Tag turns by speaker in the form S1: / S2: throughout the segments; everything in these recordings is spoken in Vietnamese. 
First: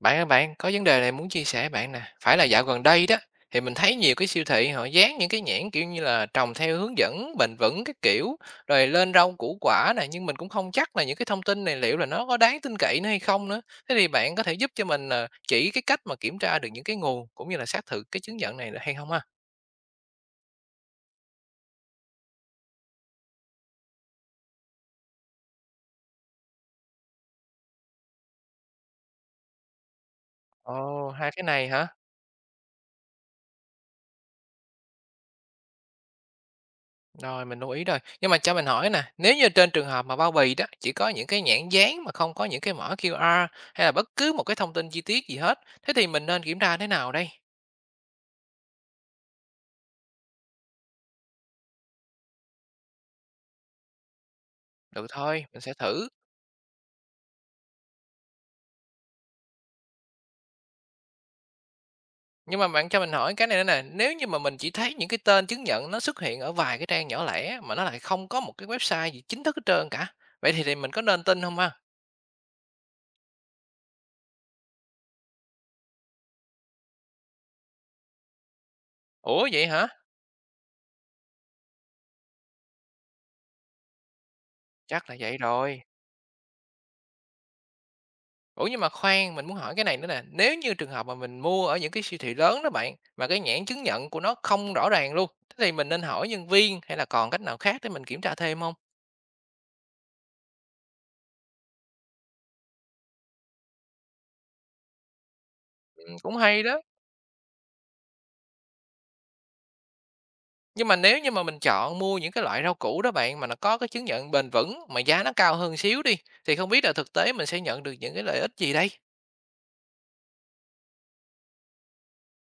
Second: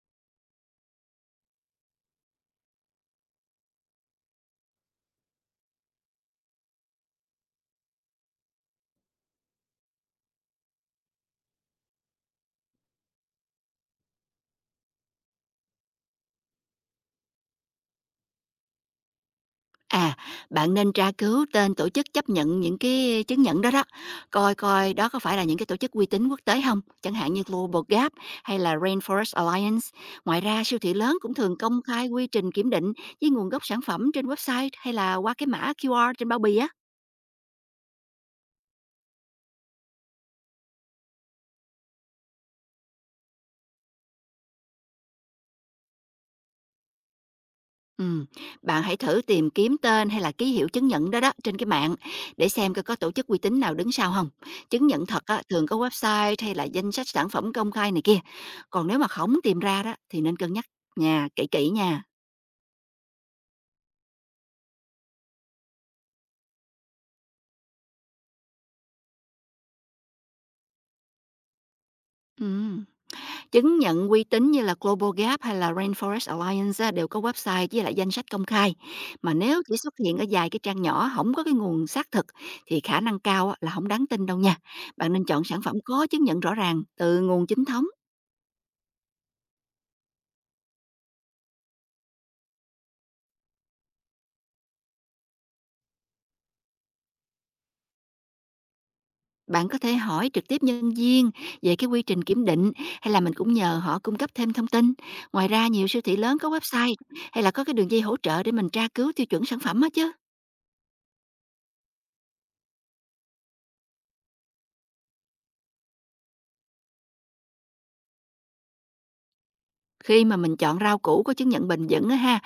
S1: Bạn ơi bạn, có vấn đề này muốn chia sẻ bạn nè. Phải là dạo gần đây đó, thì mình thấy nhiều cái siêu thị họ dán những cái nhãn kiểu như là trồng theo hướng dẫn bền vững cái kiểu, rồi lên rau củ quả này, nhưng mình cũng không chắc là những cái thông tin này liệu là nó có đáng tin cậy nữa hay không nữa. Thế thì bạn có thể giúp cho mình là chỉ cái cách mà kiểm tra được những cái nguồn cũng như là xác thực cái chứng nhận này được hay không ha?
S2: À, bạn nên tra cứu tên tổ chức chấp nhận những cái chứng nhận đó đó, coi coi đó có phải là những cái tổ chức uy tín quốc tế không, chẳng hạn như Global Gap hay là Rainforest Alliance. Ngoài ra, siêu thị
S1: Ồ,
S2: lớn
S1: hai
S2: cũng
S1: cái
S2: thường
S1: này
S2: công
S1: hả?
S2: khai quy trình kiểm định với nguồn gốc sản phẩm trên website hay là qua cái mã QR trên bao bì á.
S1: Rồi, mình lưu ý rồi. Nhưng mà cho mình hỏi nè, nếu như trên trường hợp mà bao bì đó chỉ có những cái nhãn dán mà không có những cái mã QR hay là bất cứ một cái thông tin chi tiết gì hết, thế thì mình nên kiểm tra thế nào đây?
S2: Ừm, Bạn hãy thử tìm kiếm tên hay là ký hiệu chứng nhận đó đó trên cái mạng để xem coi có tổ chức uy tín nào đứng sau không. Chứng nhận
S1: Được
S2: thật á,
S1: thôi, mình
S2: thường
S1: sẽ
S2: có
S1: thử.
S2: website hay là danh sách sản phẩm công khai này kia. Còn nếu mà không tìm ra đó thì nên cân nhắc nha, kỹ kỹ nha.
S1: Nhưng mà bạn cho mình hỏi cái này nữa nè, nếu như mà mình chỉ thấy những cái tên chứng nhận nó xuất hiện ở vài cái trang nhỏ lẻ mà nó lại không có một cái website gì chính thức hết trơn cả, vậy thì, mình có nên tin không ha?
S2: Ừm. Chứng nhận uy tín như là Global Gap hay là Rainforest Alliance á, đều có website với lại danh sách công khai. Mà
S1: Ủa
S2: nếu
S1: vậy
S2: chỉ
S1: hả?
S2: xuất hiện ở vài cái trang nhỏ, không có cái nguồn xác thực thì khả năng cao á, là không đáng tin đâu nha.
S1: Chắc
S2: Bạn
S1: là
S2: nên
S1: vậy
S2: chọn sản phẩm
S1: rồi.
S2: có chứng nhận rõ ràng từ nguồn chính thống.
S1: Ủa, nhưng mà khoan, mình muốn hỏi cái này nữa nè, nếu như trường hợp mà mình mua ở những cái siêu thị lớn đó bạn, mà cái nhãn chứng nhận của nó không rõ ràng luôn, thế thì mình nên hỏi nhân viên hay là còn cách nào khác để mình kiểm tra thêm không?
S2: Bạn có thể hỏi trực tiếp nhân viên về cái quy trình kiểm định, hay là mình cũng nhờ họ cung cấp thêm thông tin. Ngoài ra, nhiều siêu thị lớn
S1: Cũng
S2: có
S1: hay đó.
S2: website hay là có cái đường dây hỗ trợ để mình tra cứu tiêu chuẩn sản phẩm hết chứ.
S1: Nhưng mà nếu như mà mình chọn mua những cái loại rau củ đó bạn, mà nó có cái chứng nhận bền vững mà giá nó cao hơn xíu đi, thì không biết là thực tế mình sẽ nhận được những cái lợi ích gì đây?
S2: Khi mà mình chọn rau củ có chứng nhận bền vững á ha,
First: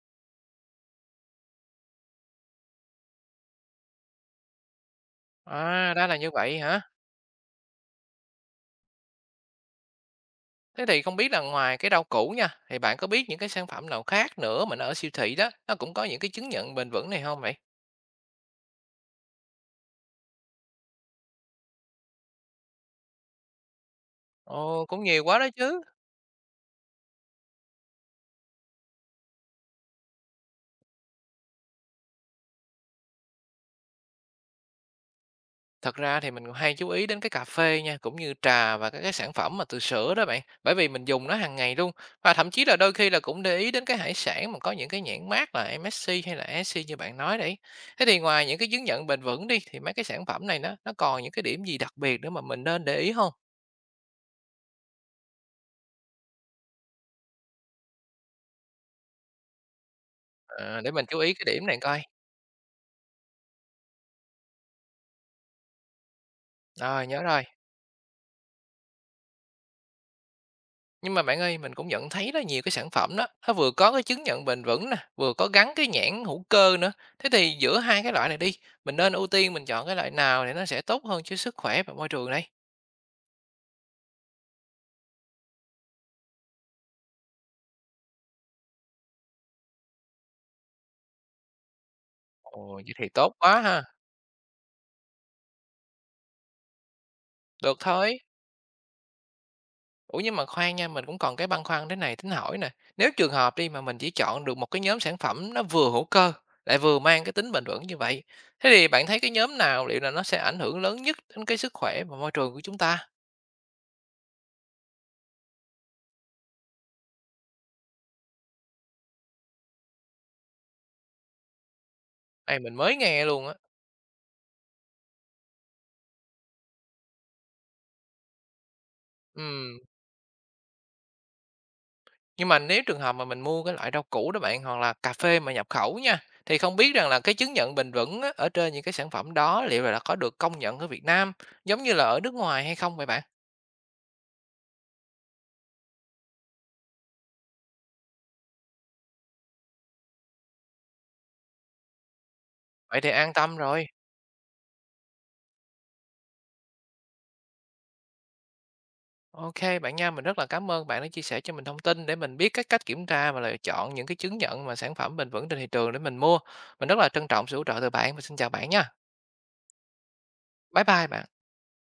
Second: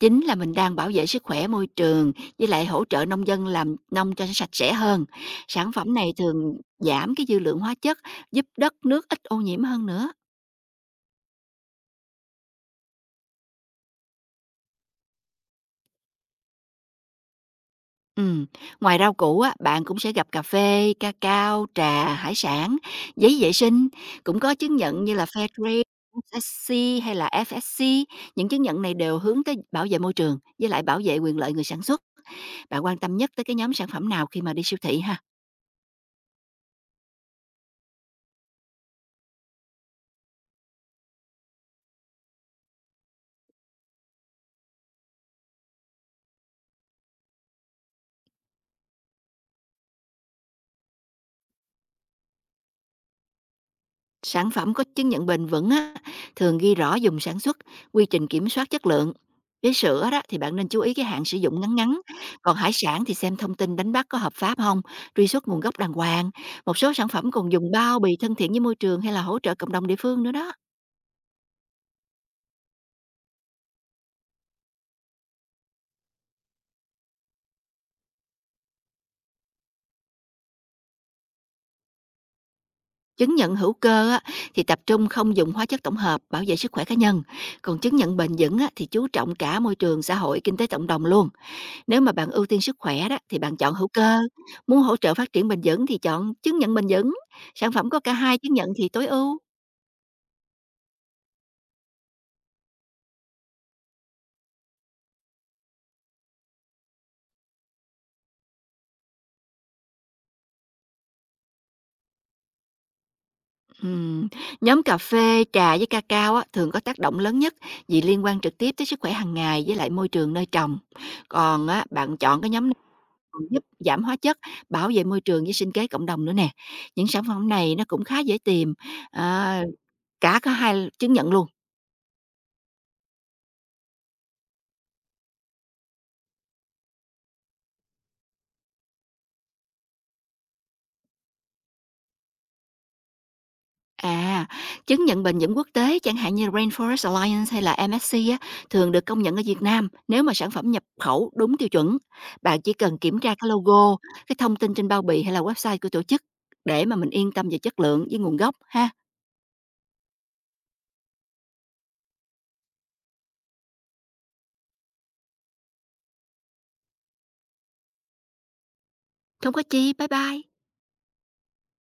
S2: chính là mình đang bảo vệ sức khỏe môi trường với lại hỗ trợ nông dân làm nông cho sạch sẽ hơn. Sản
S1: À,
S2: phẩm
S1: ra
S2: này
S1: là như
S2: thường
S1: vậy hả?
S2: giảm cái dư lượng hóa chất, giúp đất nước ít ô nhiễm hơn nữa.
S1: Thế thì không biết là ngoài cái rau củ nha, thì bạn có biết những cái sản phẩm nào khác nữa mà nó ở siêu thị đó, nó cũng có những cái chứng nhận bền vững này không vậy?
S2: Ừm, ngoài rau củ á, bạn cũng sẽ gặp cà phê, ca cao, trà, hải sản, giấy vệ sinh, cũng có chứng
S1: Ồ,
S2: nhận
S1: cũng
S2: như là
S1: nhiều quá
S2: Fair
S1: đó chứ.
S2: Trade, Fairtrade, FSC hay là FSC. Những chứng nhận này đều hướng tới bảo vệ môi trường với lại bảo vệ quyền lợi người sản xuất. Bạn quan tâm nhất tới cái nhóm sản phẩm nào khi mà đi siêu thị ha?
S1: Thật ra thì mình cũng hay chú ý đến cái cà phê nha, cũng như trà và các cái sản phẩm mà từ sữa đó bạn, bởi vì mình dùng nó hàng ngày luôn. Và thậm chí là đôi khi là cũng để ý đến cái hải sản mà có những cái nhãn mác là MSC hay là ESG như bạn nói đấy. Thế thì ngoài những cái chứng nhận bền vững đi thì mấy cái sản phẩm này nó còn những cái điểm gì đặc biệt nữa mà mình nên để ý không?
S2: Sản phẩm có chứng nhận bền vững á, thường ghi rõ dùng sản xuất, quy trình kiểm soát chất lượng. Với sữa đó thì bạn nên chú
S1: À, để
S2: ý cái
S1: mình chú
S2: hạn
S1: ý
S2: sử
S1: cái
S2: dụng
S1: điểm
S2: ngắn
S1: này
S2: ngắn.
S1: coi.
S2: Còn hải sản thì xem thông tin đánh bắt có hợp pháp không, truy xuất nguồn gốc đàng hoàng. Một số
S1: Rồi,
S2: sản
S1: nhớ
S2: phẩm
S1: rồi.
S2: còn dùng bao bì thân thiện với môi trường hay là hỗ trợ cộng đồng địa phương nữa đó.
S1: Nhưng mà bạn ơi, mình cũng nhận thấy đó nhiều cái sản phẩm đó, nó vừa có cái chứng nhận bền vững nè, vừa có gắn cái nhãn hữu cơ nữa. Thế thì giữa hai cái loại này đi, mình nên ưu tiên mình chọn cái loại nào để nó sẽ tốt hơn cho sức khỏe và môi trường đây?
S2: Chứng nhận hữu cơ á, thì tập trung không dùng hóa chất tổng hợp, bảo vệ sức khỏe cá nhân. Còn chứng nhận bền vững á, thì chú trọng cả môi trường, xã hội, kinh tế cộng đồng luôn. Nếu mà bạn ưu tiên
S1: Ồ,
S2: sức
S1: vậy
S2: khỏe
S1: thì
S2: đó
S1: tốt
S2: thì bạn
S1: quá
S2: chọn
S1: ha.
S2: hữu cơ, muốn hỗ trợ phát triển bền vững thì chọn chứng nhận bền vững, sản
S1: Được
S2: phẩm có cả
S1: thôi.
S2: hai chứng nhận thì tối ưu.
S1: Ủa nhưng mà khoan nha, mình cũng còn cái băn khoăn thế này tính hỏi nè. Nếu trường hợp đi mà mình chỉ chọn được một cái nhóm sản phẩm nó vừa hữu cơ, lại vừa mang cái tính bền vững như vậy, thế thì bạn thấy cái nhóm nào liệu là nó sẽ ảnh hưởng lớn nhất đến cái sức khỏe và môi trường của chúng ta?
S2: Ừm, Nhóm cà phê, trà với cacao á, thường có tác động lớn nhất vì liên quan trực tiếp tới sức khỏe hàng ngày với lại môi trường nơi trồng. Còn á, bạn chọn cái
S1: Này
S2: nhóm này
S1: mình mới nghe
S2: còn
S1: luôn á.
S2: giúp giảm hóa chất, bảo vệ môi trường với sinh kế cộng đồng nữa nè. Những sản phẩm này nó cũng khá dễ tìm, à,
S1: Ừ.
S2: cả có hai chứng nhận luôn.
S1: Nhưng mà nếu trường hợp mà mình mua cái loại rau củ đó bạn, hoặc là cà phê mà nhập khẩu nha, thì không biết rằng là cái chứng nhận bền vững á, ở trên những cái sản phẩm đó liệu là đã có được công nhận ở Việt Nam giống như là ở nước ngoài hay không vậy bạn?
S2: À, chứng nhận bền vững quốc tế chẳng hạn như Rainforest Alliance hay là MSC á, thường được công nhận ở Việt Nam nếu mà sản phẩm nhập khẩu đúng tiêu chuẩn. Bạn chỉ cần
S1: Vậy thì
S2: kiểm
S1: an
S2: tra cái
S1: tâm rồi.
S2: logo, cái thông tin trên bao bì hay là website của tổ chức để mà mình yên tâm về chất lượng với nguồn gốc ha.
S1: OK bạn nha, mình rất là cảm ơn bạn đã chia sẻ cho mình thông tin để mình biết cái cách kiểm tra và lựa chọn những cái chứng nhận mà sản phẩm bền vững trên thị trường để mình mua. Mình rất là trân trọng sự hỗ trợ từ bạn và xin chào bạn nha.
S2: Không có chi, bye bye.
S1: Bye bye bạn.